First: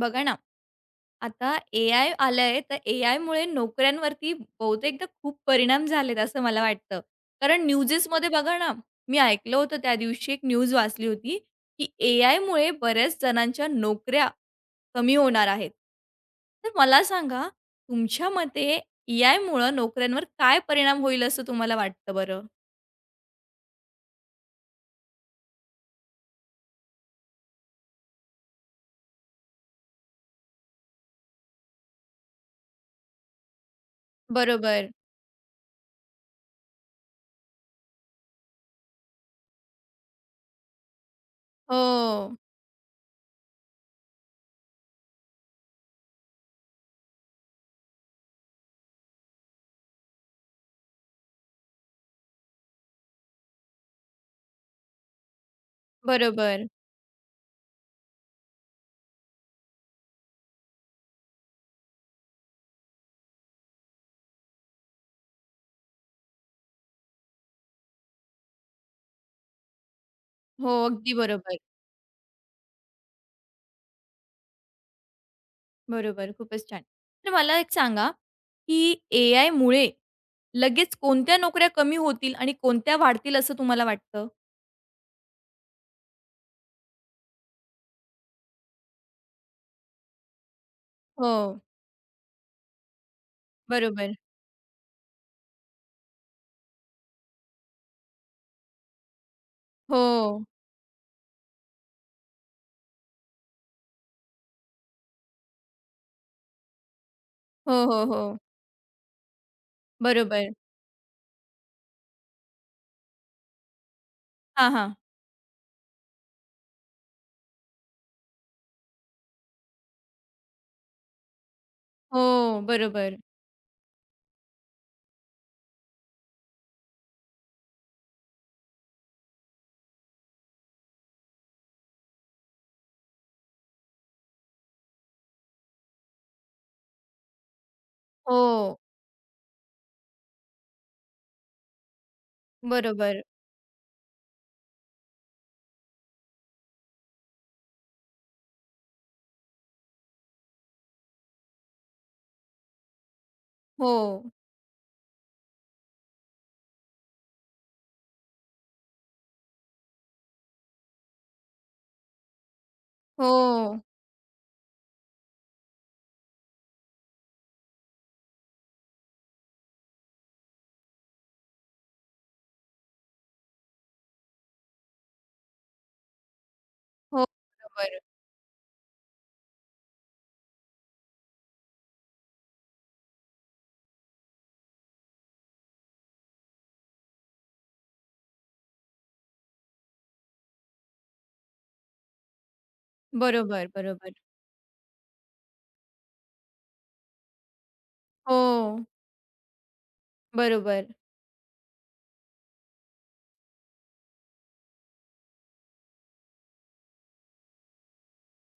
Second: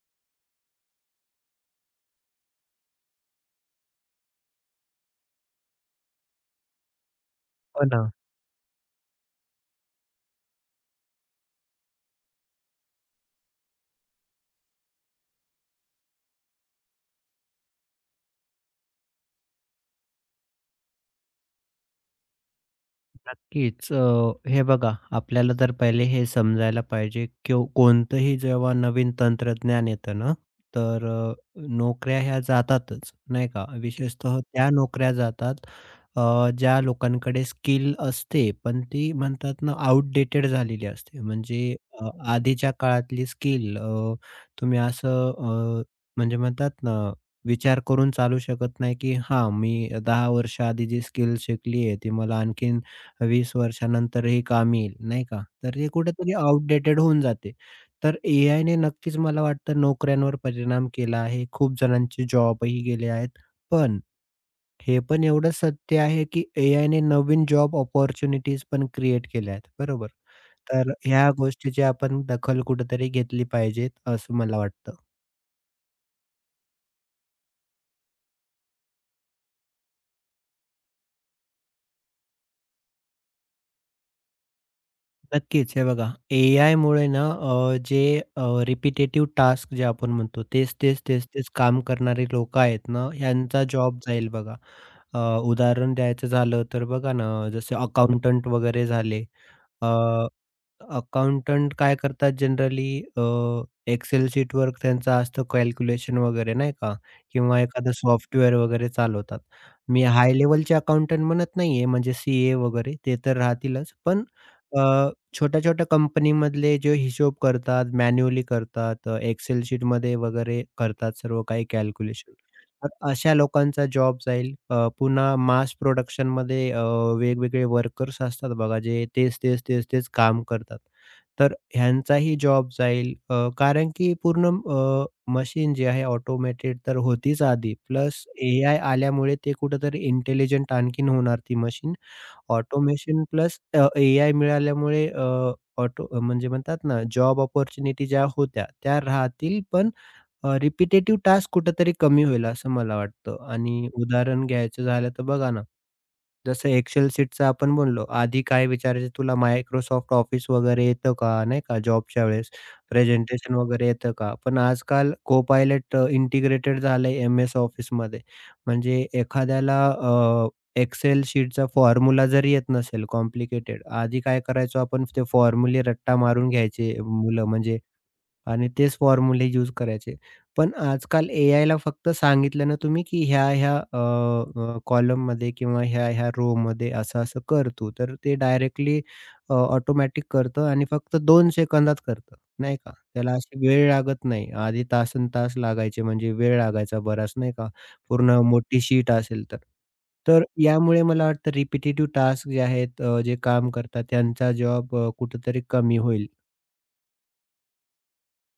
बघा ना, आता ए-आय आलंय, तर ए-आयमुळे नोकऱ्यांवरती बहुतेकदा खूप परिणाम झालेत असं मला वाटतं. कारण हो ना. न्यूजेसमध्ये बघा ना, मी ऐकलं होतं त्या दिवशी एक न्यूज वाचली होती, की ए-आयमुळे बऱ्याच जणांच्या नोकऱ्या कमी होणार आहेत. तर मला सांगा, तुमच्या मते ए-आयमुळं नोकऱ्यांवर काय परिणाम होईल असं तुम्हाला वाटतं बरं? नक्कीच. हे बघा आपल्याला तर पहिले हे समजायला पाहिजे किंवा कोणतंही जेव्हा नवीन तंत्रज्ञान येतं ना, तर नोकऱ्या ह्या जातातच नाही का? विशेषतः त्या बरोबर. नोकऱ्या जातात, ज्या लोकांकडे स्किल असते, पण ती म्हणतात ना आउटडेटेड झालेली असते. म्हणजे अ, हो. आधीच्या काळातली स्किल, तुम्ही असं म्हणजे म्हणतात ना विचार करून चालू शकत नाही, की हां, मी 10 वर्ष आधी जी स्किल शिकली आहे, ती मला आणखीन 20 वर्षानंतर हे कामी येईल, नाही का? तर हे कुठेतरी बरोबर. आउटडेटेड होऊन जाते. तर एआयने नक्कीच मला वाटतं नोकऱ्यांवर परिणाम केला आहे. खूप जणांचे जॉबही गेले आहेत. पण हे पण एवढं सत्य आहे, की एआयने नवीन जॉब अपॉर्च्युनिटीज पण क्रिएट केल्या आहेत, बरोबर? हो, तर अगदी ह्या बरोबर. गोष्टीची आपण दखल कुठेतरी घेतली पाहिजे, असं मला वाटतं. बरोबर, खूपच छान. तर मला एक सांगा, की एआयमुळे लगेच कोणत्या नोकऱ्या कमी होतील आणि कोणत्या वाढतील असं तुम्हाला वाटतं? नक्कीच. हे बघा, एआयमुळे ना अ, रिपिटेटिव्ह टास्क जे आपण म्हणतो, तेच, तेच, तेच, हो, तेच काम करणारे लोकं आहेत ना, ह्यांचा जॉब बरोबर. जाईल बघा. अ, उदाहरण द्यायचं झालं तर बघा ना, जसे अकाउंटंट वगैरे झाले. अ, हो, अकाउंटंट काय करतात जनरली एक्सेल Excel शीटवर त्यांचं असतं कॅल्क्युलेशन वगैरे नाही का? किंवा हो, एखादं हो, हो. सॉफ्टवेअर वगैरे चालवतात. मी हाय बरोबर. लेव्हलचे अकाउंटंट म्हणत नाहीये, म्हणजे सी-ए वगैरे ते तर राहतीलच. पण हां, अ, हां. छोट्या-छोट्या कंपनीमधले जे हिशोब करतात, मॅन्युअली करतात, शीटमध्ये वगैरे करतात सर्व काही कॅल्क्युलेशन. हो, तर बरोबर. अशा लोकांचा जॉब जाईल. पुन्हा मास प्रोडक्शनमध्ये वेगवेगळे वर्कर्स असतात बघा, जे तेच, तेच, तेच, तेच काम करतात. तर ह्यांचाही जॉब जाईल. कारण की पूर्ण मशीन जे आहे ऑटोमेटेड तर होतीच आधी. प्लस एआय हो, आल्यामुळे ते कुठेतरी इंटेलिजंट आणखीन होणार ती मशीन. बरोबर. ऑटोमेशन प्लस एआय मिळाल्यामुळे ऑटो म्हणजे म्हणतात ना, जॉब अपॉर्च्युनिटी ज्या होत्या त्या राहतील, पण रिपिटेटिव्ह टास्क कुठेतरी कमी होईल असं मला वाटतं. आणि हो, उदाहरण घ्यायचं झालं तर बघा ना, जसं एक्सेल शीटचं आपण बोललो, आधी काय विचारायचं तुला मायक्रोसॉफ्ट Office वगैरे येतं का? नाही का जॉबच्या वेळेस हो, प्रेझेंटेशन वगैरे येतं का? पण आजकाल Copilot इंटिग्रेटेड झालंय एम-एस ऑफिसमध्ये. म्हणजे एखाद्याला एक्सेल शीटचा फॉर्म्युला जरी येत नसेल कॉम्प्लिकेटेड, आधी काय करायचो आपण, ते फॉर्म्युले रट्टा मारून घ्यायचे हो, मुलं, म्हणजे बरोबर. आणि तेच फॉर्म्युले यूज करायचे. पण आजकाल एआयला फक्त सांगितलं ना तुम्ही, की ह्या-ह्या अ, अ, कॉलममध्ये किंवा ह्या-ह्या रोमध्ये असं-असं कर, तर ते डायरेक्टली ऑटोमॅटिक करतं आणि फक्त 2 सेकंदात करतं, नाही का. त्याला अशी बरोबर, वेळ बरोबर. लागत नाही. आधी तासंतास लागायचे, म्हणजे वेळ लागायचा बराच, नाही का, पूर्ण मोठी हो, शीट असेल तर. तर बरोबर. यामुळे मला वाटतं रिपिटेटिव्ह टास्क जे आहेत, जे काम करतात त्यांचा जॉब कुठेतरी कमी होईल.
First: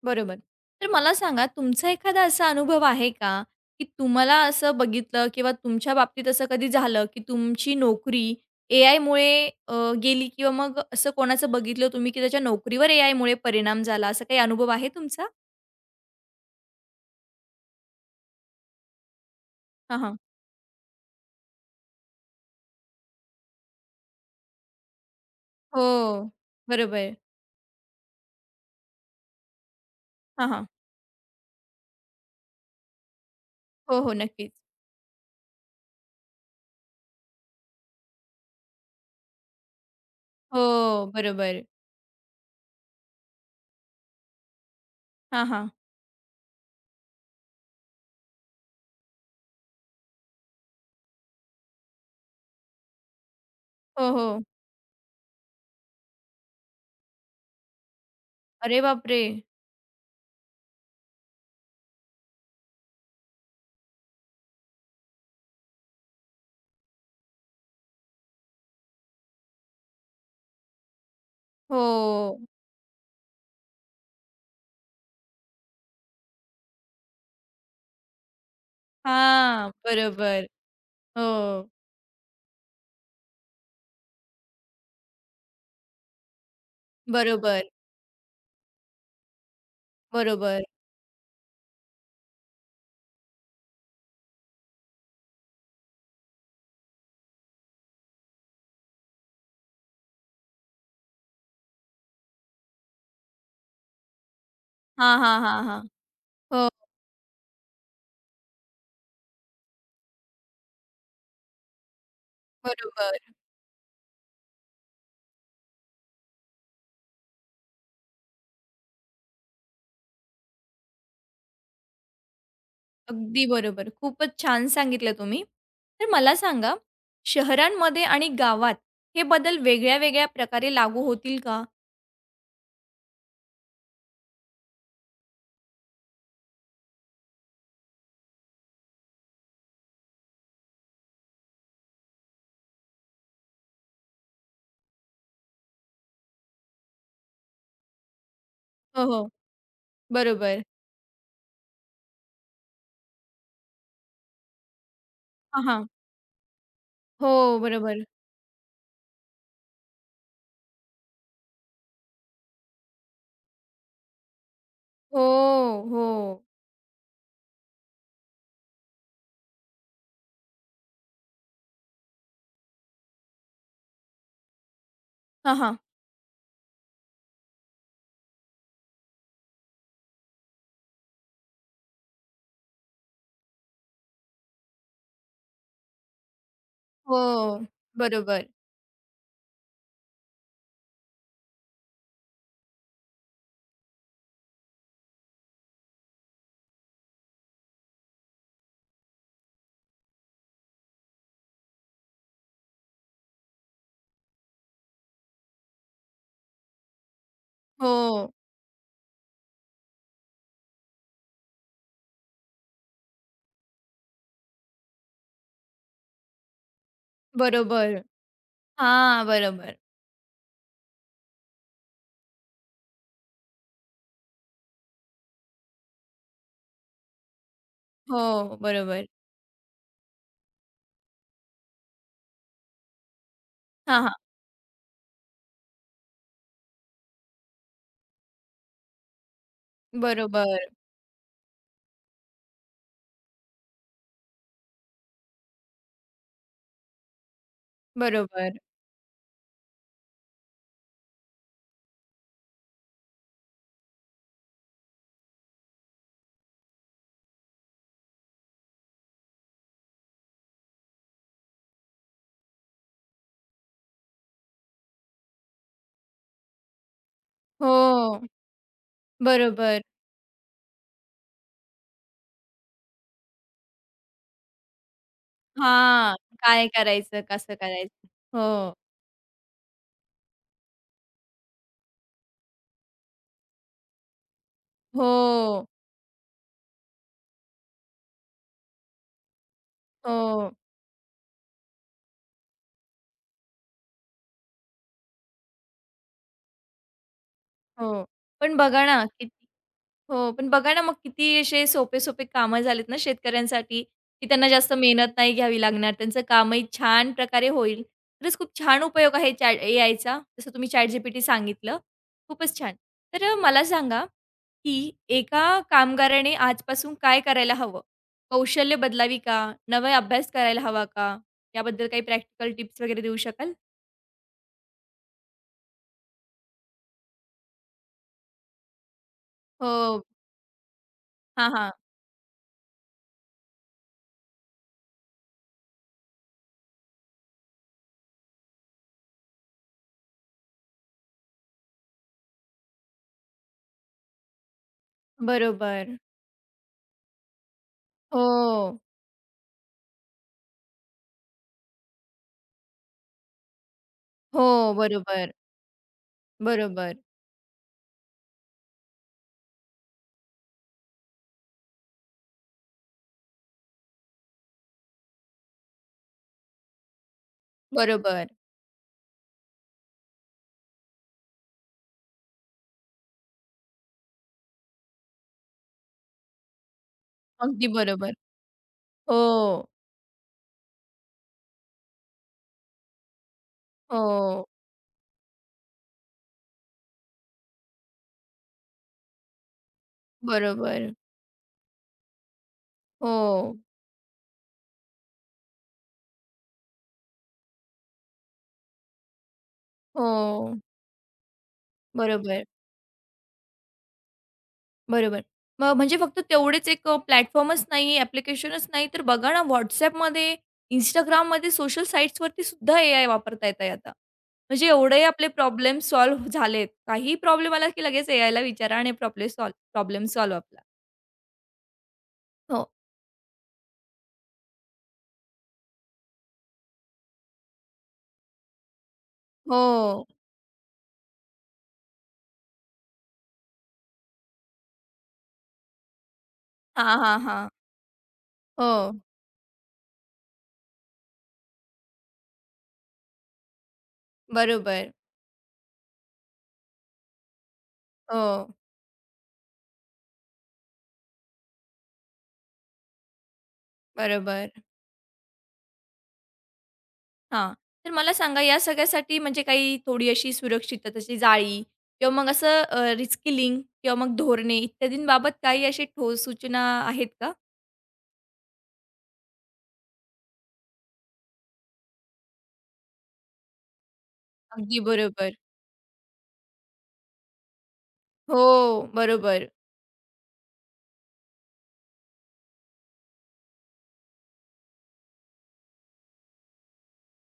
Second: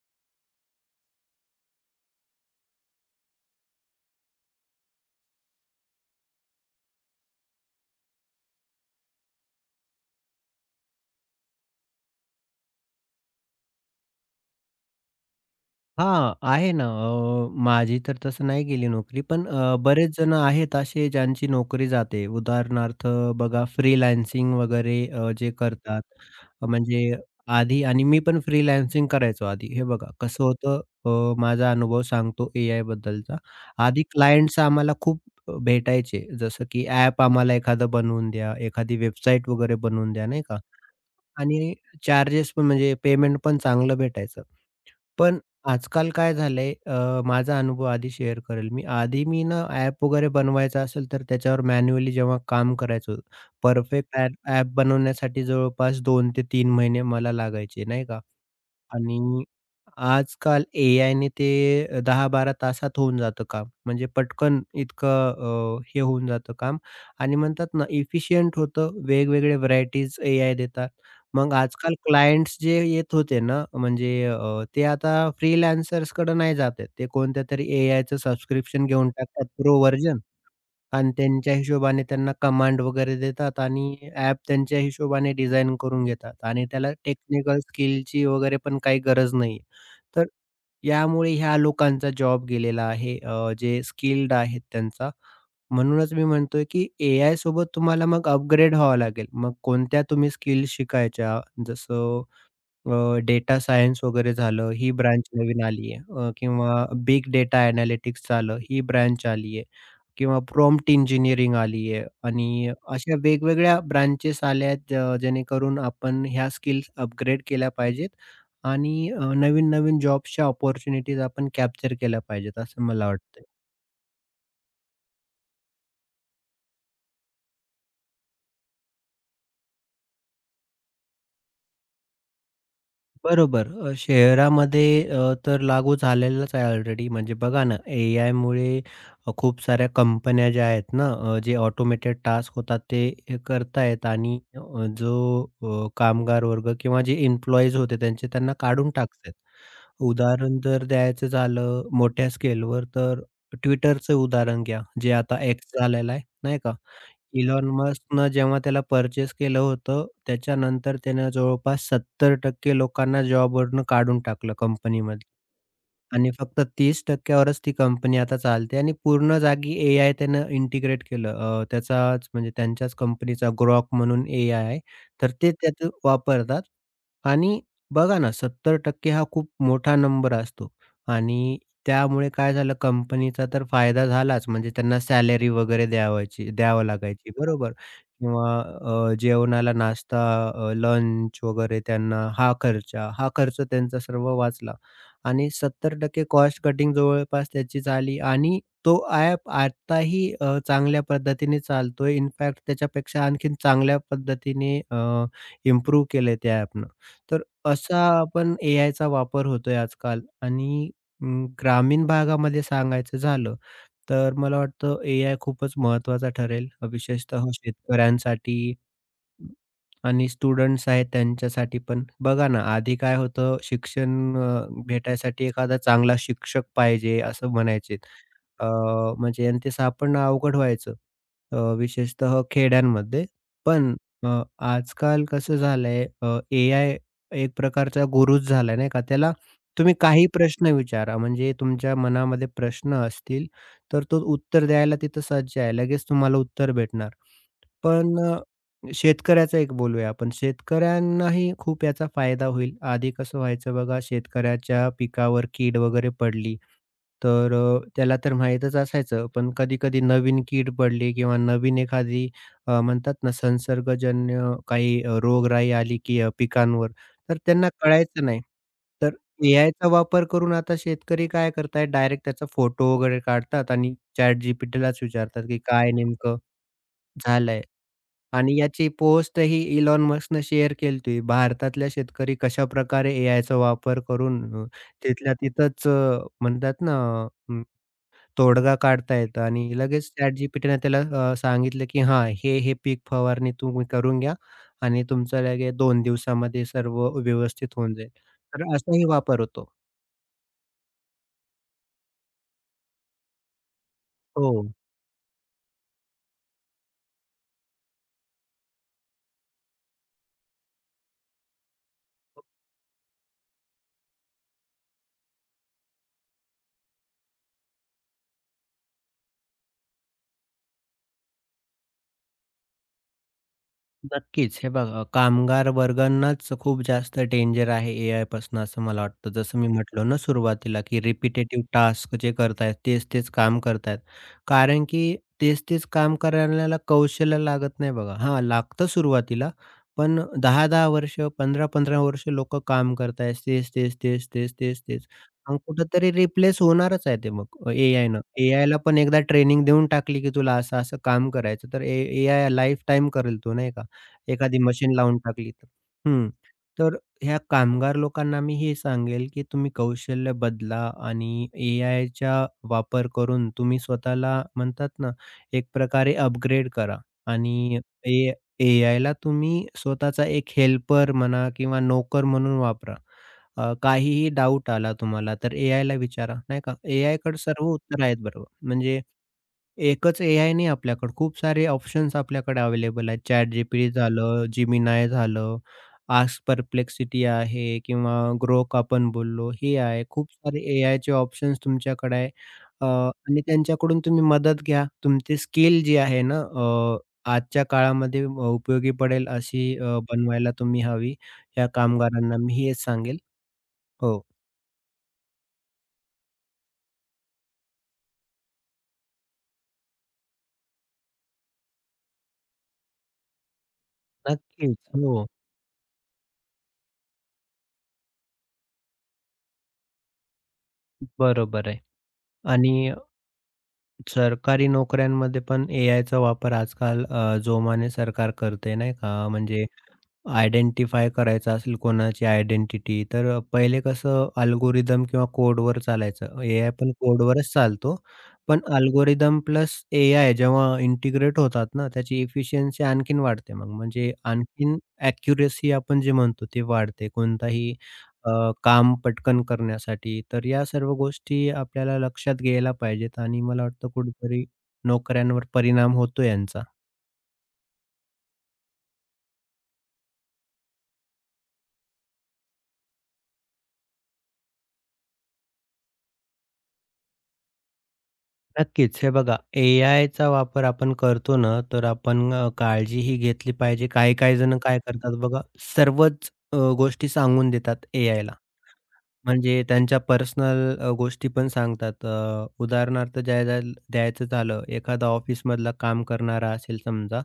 बरोबर. तर मला सांगा तुमचा एखादा असा अनुभव आहे का, की तुम्हाला असं बघितलं किंवा तुमच्या बाबतीत असं कधी झालं, की तुमची नोकरी एआयमुळे अ, गेली किंवा मग असं कोणाचं बघितलं तुम्ही, की त्याच्या नोकरीवर एआयमुळे परिणाम झाला, असा काही अनुभव आहे तुमचा? हां, आहे ना. माझी तर तसं नाही गेली नोकरी, पण हां, बरेच हां. जण आहेत असे ज्यांची नोकरी जाते. उदाहरणार्थ बघा, फ्रीलान्सिंग वगैरे जे करतात. हो. अ, म्हणजे बरोबर. आधी, आणि मी पण फ्रीलान्सिंग करायचो आधी. हे बघा कसं हां, हां. होतं, अ, माझा अनुभव सांगतो एआयबद्दलचा. हो, आधी हो. नक्कीच. क्लायंट्स आम्हाला खूप भेटायचे. जसं की ॲप आम्हाला एखादं बनवून द्या, एखादी वेबसाईट वगैरे बनवून द्या, नाही का? हो, बरोबर. आणि चार्जेस पण, म्हणजे पेमेंट पण चांगलं भेटायचं. पण हां, हां. आजकाल काय झालंय, माझा अनुभव आधी शेअर करेल मी. आधी मी ना ॲप वगैरे बनवायचा असेल, तर त्याच्यावर मॅन्युअली जेव्हा काम करायचो, हो, परफेक्ट ॲप हो. ॲप बनवण्यासाठी जवळपास 2 ते 3 महिने मला लागायचे, नाही का? अरे बापरे! आणि आजकाल ए आय ने ते 10 बारा तासात होऊन जातं काम. म्हणजे पटकन इतकं हे होऊन जातं काम आणि म्हणतात ना, इफिशियंट होतं. वेगवेगळे व्हरायटीज एआय देतात. मग आजकाल हो. क्लायंट्स जे येत होते ना, म्हणजे ते आता फ्रीलान्सर्सकडे नाही जात आहेत. ते कोणत्यातरी एआयचं सबस्क्रिप्शन घेऊन टाकतात हां, प्रो, बरोबर. आणि त्यांच्या हो. हिशोबाने त्यांना कमांड वगैरे देतात आणि ॲप त्यांच्या हिशोबाने डिझाइन करून घेतात आणि त्याला टेक्निकल बरोबर, स्किलची वगैरे पण काही गरज नाही. तर बरोबर. यामुळे ह्या लोकांचा जॉब गेलेला आहे, जे स्किल्ड आहेत त्यांचा. म्हणूनच मी म्हणतोय, की एआय सोबत तुम्हाला मग अपग्रेड व्हावं लागेल. मग कोणत्या तुम्ही स्किल शिकायच्या, जसं डेटा सायन्स वगैरे झालं, ही हां, ब्रांच हां, नवीन हां, हां. आली आहे, हो. किंवा बिग डेटा एनालिटिक्स झालं, ही ब्रांच आली आहे. किंवा प्रॉम्प्ट इंजिनिअरिंग आली आहे, आणि अशा बरोबर. वेगवेगळ्या ब्रांचेस आल्या आहेत, जेणेकरून आपण ह्या स्किल्स अपग्रेड केल्या पाहिजेत आणि नवीन-नवीन जॉब्सच्या अपॉर्च्युनिटीज आपण कॅप्चर केल्या पाहिजेत, असं मला वाटतंय. अगदी बरोबर. खूपच छान सांगितलं तुम्ही. तर मला सांगा, शहरांमध्ये आणि गावात हे बदल वेगळ्या-वेगळ्या प्रकारे लागू होतील का? बरोबर. शहरामध्ये तर लागू झालेलंच आहे ऑलरेडी. म्हणजे बघा ना, एआयमुळे खूप साऱ्या कंपन्या ज्या आहेत ना, जे ऑटोमेटेड टास्क होतात, ते हे करतायत आणि कामगार वर्ग किंवा जे एम्प्लॉईज होते, त्यांचे त्यांना काढून हो, हो. टाकतायत. उदाहरण बरोबर. जर द्यायचं झालं मोठ्या स्केलवर, तर Twitterचं उदाहरण घ्या, जे आता हां, X हां. झालेलं आहे, नाही का? हो, इलॉन बरोबर. मस्कनं जेव्हा त्याला पर्चेस केलं होतं, त्याच्यानंतर त्यानं जवळपास 70% लोकांना जॉबवरून काढून टाकलं हो, कंपनीमधलं. आणि हो. फक्त 30% वरच ती कंपनी आता चालते आणि पूर्ण जागी एआय त्यानं इंटिग्रेट केलं. त्याचाच म्हणजे त्यांच्याच कंपनीचा ग्रॉक म्हणून एआय आहे. तर ते हां, हां. त्यात वापरतात आणि बघा ना, 70% हा खूप मोठा नंबर असतो आणि त्यामुळे काय झालं, कंपनीचा तर फायदा झालाच, म्हणजे त्यांना सॅलरी वगैरे द्यावं हो, लागायची, बरोबर, बरोबर. किंवा जेवणाला नाश्ता, लंच वगैरे त्यांना हा खर्च, त्यांचा सर्व वाचला. आणि 70% कॉस्ट कटिंग जवळपास त्याची झाली आणि तो ॲप आत्ताही चांगल्या पद्धतीने चालतोय. इनफॅक्ट त्याच्यापेक्षा आणखीन चांगल्या पद्धतीने इम्प्रूव्ह केलंय त्या ॲपनं. तर असा हो, आपण एआयचा वापर होतोय आजकाल आणि ग्रामीण भागामध्ये सांगायचं झालं, तर मला वाटतं एआय खूपच महत्त्वाचा ठरेल, विशेषतः बरोबर. शेतकऱ्यांसाठी हां, बरोबर. आणि स्टुडंट्स आहेत त्यांच्यासाठी पण. बघा ना, आधी काय होतं, शिक्षण भेटायसाठी एखादा चांगला शिक्षक पाहिजे असं म्हणायचे. हो, अ, बरोबर. म्हणजे आणि ते सापडणं अवघड व्हायचं. विशेषतः खेड्यांमध्ये. पण हां, हां. अ, आजकाल कसं झालंय, एआय एक प्रकारचा गुरूच झालाय, नाही का. त्याला तुम्ही काही बरोबर, प्रश्न विचारा, म्हणजे तुमच्या मनामध्ये प्रश्न असतील, तर तो उत्तर द्यायला तिथं सज्ज आहे. लगेच तुम्हाला उत्तर भेटणार. पण बरोबर. शेतकऱ्याचं एक बोलूया आपण. शेतकऱ्यांनाही खूप याचा फायदा होईल. आधी कसं व्हायचं बघा, शेतकऱ्याच्या पिकावर कीड वगैरे पडली, तर त्याला तर माहीतच असायचं. पण कधी-कधी नवीन कीड पडली किंवा नवीन एखादी म्हणतात ना, संसर्गजन्य काही रोगराई आली की पिकांवर, तर त्यांना कळायचं हो, नाही. तर बरोबर. एआयचा वापर करून आता शेतकरी काय करतायत, डायरेक्ट त्याचा फोटो वगैरे काढतात आणि ChatGPTलाच विचारतात की काय हां. नेमकं काय करायचं, कसं झालंय? करायचं? आणि हो, याची पोस्टही इलॉन मस्कनं शेअर केली होती. भारतातल्या शेतकरी कशाप्रकारे एआयचा वापर करून तिथल्या हो, तिथंच अ, म्हणतात ना अ, तोडगा काढता येतो आणि लगेच हो. ChatGPTने त्याला सांगितलं, की "हां, हे, हे पीक फवारणी तुम्ही करून घ्या आणि तुमचं लगेच 2 दिवसामध्ये सर्व व्यवस्थित होऊन हो. जाईल." पण तर बघा असाही ना, किती वापर होतो. हो, पण बघा ना, मग किती असे सोपे-सोपे कामं झालेत ना शेतकऱ्यांसाठी, की त्यांना हो. जास्त मेहनत नाही घ्यावी लागणार. त्यांचं कामही छान प्रकारे होईल. खरंच खूप छान उपयोग आहे चॅट एआयचा. जसं तुम्ही ChatGPT सांगितलं. खूपच छान. तर मला सांगा, की एका कामगाराने आजपासून काय करायला हवं? कौशल्य बदलावी का? नवा अभ्यास करायला हवा का? याबद्दल काही प्रॅक्टिकल टिप्स वगैरे देऊ शकाल? नक्कीच. हे बघा, कामगार वर्गांनाच खूप जास्त डेंजर आहे एआयपासून असं मला वाटतं. जसं मी हो. म्हटलो ना सुरुवातीला, की हां, रिपिटेटिव्ह हां. टास्क जे करतायत, तेच-तेच काम करतायत. कारण की तेच-तेच काम करण्याला कौशल्य लागत नाही बघा. हां, लागतं सुरुवातीला, पण 10-10 वर्ष, 15-15 वर्ष लोकं काम करतायत. तेच, तेच, तेच, तेच, तेच, तेच. मग बरोबर. कुठेतरी रिप्लेस होणारच आहे ते मग एआयनं. एआयला हो. पण एकदा ट्रेनिंग देऊन टाकली, की तुला असं-असं काम करायचं, तर एआय लाईफटाईम करेल तो, नाही का? एखादी हो, मशीन लावून बरोबर. टाकली तर. हं. बरोबर, तर ह्या कामगार लोकांना मी हे सांगेल, की तुम्ही कौशल्य बदला आणि एआयचा वापर करून तुम्ही स्वतःला, म्हणतात ना, एक प्रकारे अपग्रेड करा आणि ए बरोबर. एआयला तुम्ही स्वतःचा एक हेल्पर म्हणा किंवा नोकर म्हणून वापरा. काहीही डाउट आला तुम्हाला, तर एआयला विचारा, नाही का? एआयकडे सर्व अगदी उत्तर बरोबर. आहेत, बरोबर. म्हणजे हो, एकच एआय नाही आपल्याकडे, खूप सारे ऑप्शन्स आपल्याकडे अवेलेबल आहेत. ChatGPT झालं, हो. Gemini झालं, Ask Perplexity आहे किंवा Grok आपण बोललो, हे आहे. खूप सारे बरोबर. एआयचे ऑप्शन्स तुमच्याकडे आहे. आणि हो, त्यांच्याकडून तुम्ही मदत घ्या. तुमची स्किल जी आहे ना, आजच्या काळामध्ये उपयोगी पडेल अशी बनवायला हो. तुम्ही हवी. या कामगारांना बरोबर, मी हेच सांगेल. हो, बरोबर. मग म्हणजे फक्त तेवढेच एक प्लॅटफॉर्मच नाही, ॲप्लिकेशनच नाही, तर बघा ना WhatsAppमध्ये, Instagramमध्ये, सोशल साइट्सवरती सुद्धा ए-आय वापरता येतंय आता. म्हणजे नक्कीच. एवढे हो, आपले प्रॉब्लेम सॉल्व्ह झालेत. काहीही प्रॉब्लेम आला की लगेच ए-आयला विचारा आणि प्रॉब्लेम सॉल्व्ह आपला. बरोबर आहे. हो, आणि सरकारी नोकऱ्यांमध्ये पण एआयचा वापर आजकाल जोमाने सरकार करते, नाही का? म्हणजे हो. आयडेंटिफाय करायचं असेल कोणाची आयडेंटिटी, तर पहिले कसं अल्गोरिदम किंवा कोडवर चालायचं. एआय पण हां, हां, हां. कोडवरच चालतो. पण हो, अल्गोरिदम प्लस एआय जेव्हा इंटिग्रेट होतात ना, त्याची एफिशियन्सी आणखीन वाढते मग. म्हणजे आणखीन बरोबर. ॲक्युरसी आपण जे म्हणतो ते वाढते. कोणताही हो, काम पटकन करण्यासाठी. तर या सर्व गोष्टी आपल्याला लक्षात घ्यायला पाहिजेत आणि मला वाटतं कुठेतरी बरोबर. नोकऱ्यांवर परिणाम होतो यांचा. हां. तर मला सांगा या सगळ्यासाठी म्हणजे काही थोडी अशी सुरक्षिततेची जाळी किंवा मग असं रिस्किलिंग किंवा मग धोरणे इत्यादींबाबत काही अशी ठोस सूचना आहेत का? नक्कीच. हे बघा, एआयचा वापर आपण करतो ना, तर आपण काळजीही घेतली पाहिजे. काही-काही जण काय अगदी करतात बरोबर. बघा, सर्वच गोष्टी सांगून देतात एआयला. हो, बरोबर. म्हणजे त्यांच्या पर्सनल गोष्टी पण सांगतात. उदाहरणार्थ द्याय द्याय द्यायचं झालं, एखादा ऑफिसमधला काम करणारा असेल समजा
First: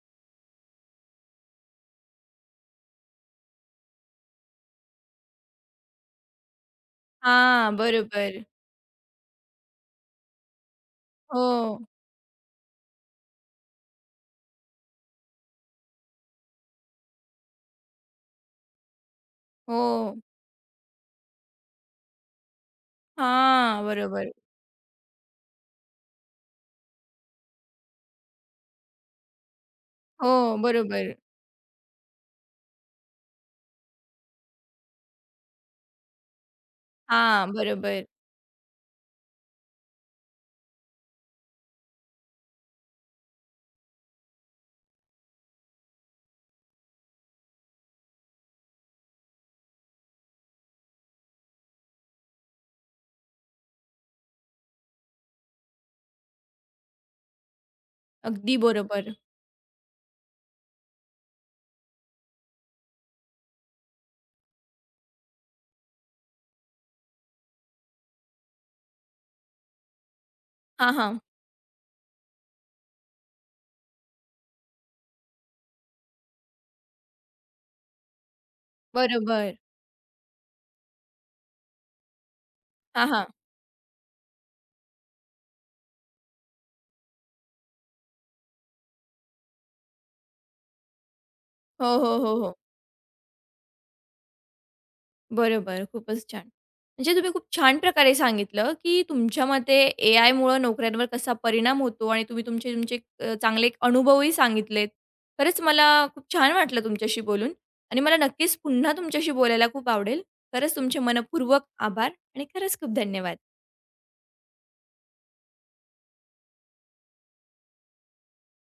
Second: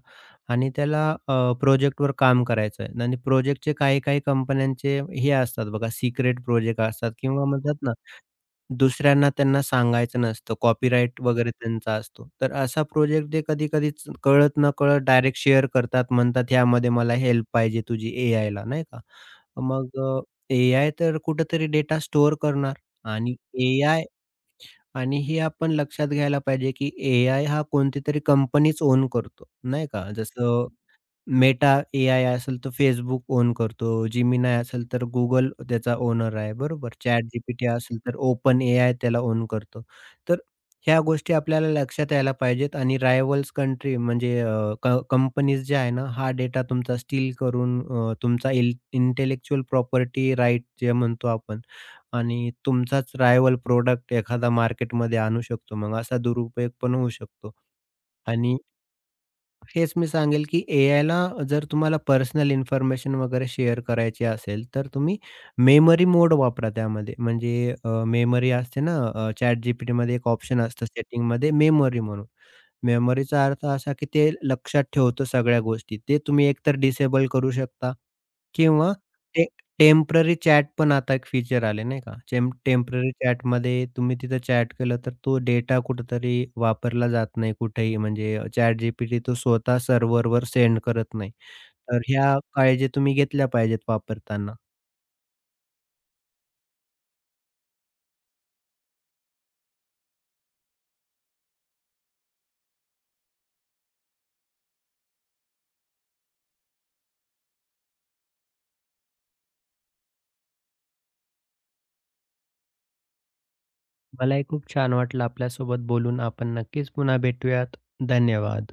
आणि त्याला प्रोजेक्टवर काम करायचं आहे, आणि प्रोजेक्टचे काही-काही कंपन्यांचे हे असतात बघा, सिक्रेट प्रोजेक्ट असतात किंवा म्हणतात हां, ना, बरोबर. दुसऱ्यांना त्यांना सांगायचं नसतं. कॉपीराइट वगैरे हो, त्यांचा असतो. तर असा प्रोजेक्ट ते कधी-कधी कळत नकळत डायरेक्ट शेअर करतात. म्हणतात, "ह्यामध्ये मला हेल्प पाहिजे तुझी एआयला," नाही का. मग हो. ए आय तर कुठेतरी डेटा स्टोअर करणार आणि हां, एआय बरोबर. आणि हे आपण लक्षात घ्यायला पाहिजे, की एआय हा कोणतीतरी कंपनीच ओन करतो, नाही का. हो, जसं बरोबर. मेटा Meta एआय असेल तर Facebook ओन करतो. Gemini असेल तर Google त्याचा ओनर आहे, बरोबर. हां, ChatGPT असेल बरोबर. तर ओपन OpenAI त्याला ओन करतो. तर ह्या गोष्टी आपल्याला लक्षात यायला पाहिजेत आणि रायव्हल्स कंट्री म्हणजे कंपनीज ज्या आहे ना, हा डेटा तुमचा स्टील करून तुमचा प्रॉपर्टी राइट जे म्हणतो आपण, आणि तुमचाच रायव्हल प्रॉडक्ट एखादा मार्केटमध्ये आणू शकतो. मग असा दुरुपयोग पण होऊ शकतो अगदी आणि बरोबर. हेच मी सांगेल, की एआयला जर तुम्हाला पर्सनल इन्फॉर्मेशन वगैरे शेअर करायची असेल, तर तुम्ही मेमरी मोड वापरा त्यामध्ये. म्हणजे मेमरी असते ना ChatGPTमध्ये, एक ऑप्शन असतं हां, हां. सेटिंगमध्ये मेमरी म्हणून. मेमरीचा अर्थ असा, की ते लक्षात ठेवतं सगळ्या गोष्टी. ते तुम्ही एकतर डिसेबल करू शकता किंवा ते बरोबर. टेम्पररी चॅट पण आता एक फीचर आले, नाही का? हां, टेम्पररी हां. चॅटमध्ये तुम्ही तिथं चॅट केलं, तर तो डेटा कुठेतरी वापरला जात नाही कुठेही, म्हणजे ChatGPT तो स्वतः सर्व्हरवर सेंड करत नाही. हो, तर हो, ह्या हो, हो. काळजी तुम्ही घेतल्या पाहिजेत वापरताना. बरोबर, खूपच छान. म्हणजे तुम्ही खूप छान प्रकारे सांगितलं, की तुमच्या मते एआयमुळे नोकऱ्यांवर कसा परिणाम होतो आणि तुम्ही तुमचे तुमचे चांगले एक अनुभवही सांगितलेत. खरंच मला खूप छान वाटलं तुमच्याशी बोलून आणि मला नक्कीच पुन्हा तुमच्याशी बोलायला खूप आवडेल. खरंच तुमचे मनःपूर्वक आभार आणि खरंच खूप धन्यवाद. मलाही खूप छान वाटलं आपल्यासोबत बोलून. आपण नक्कीच पुन्हा भेटूयात. धन्यवाद.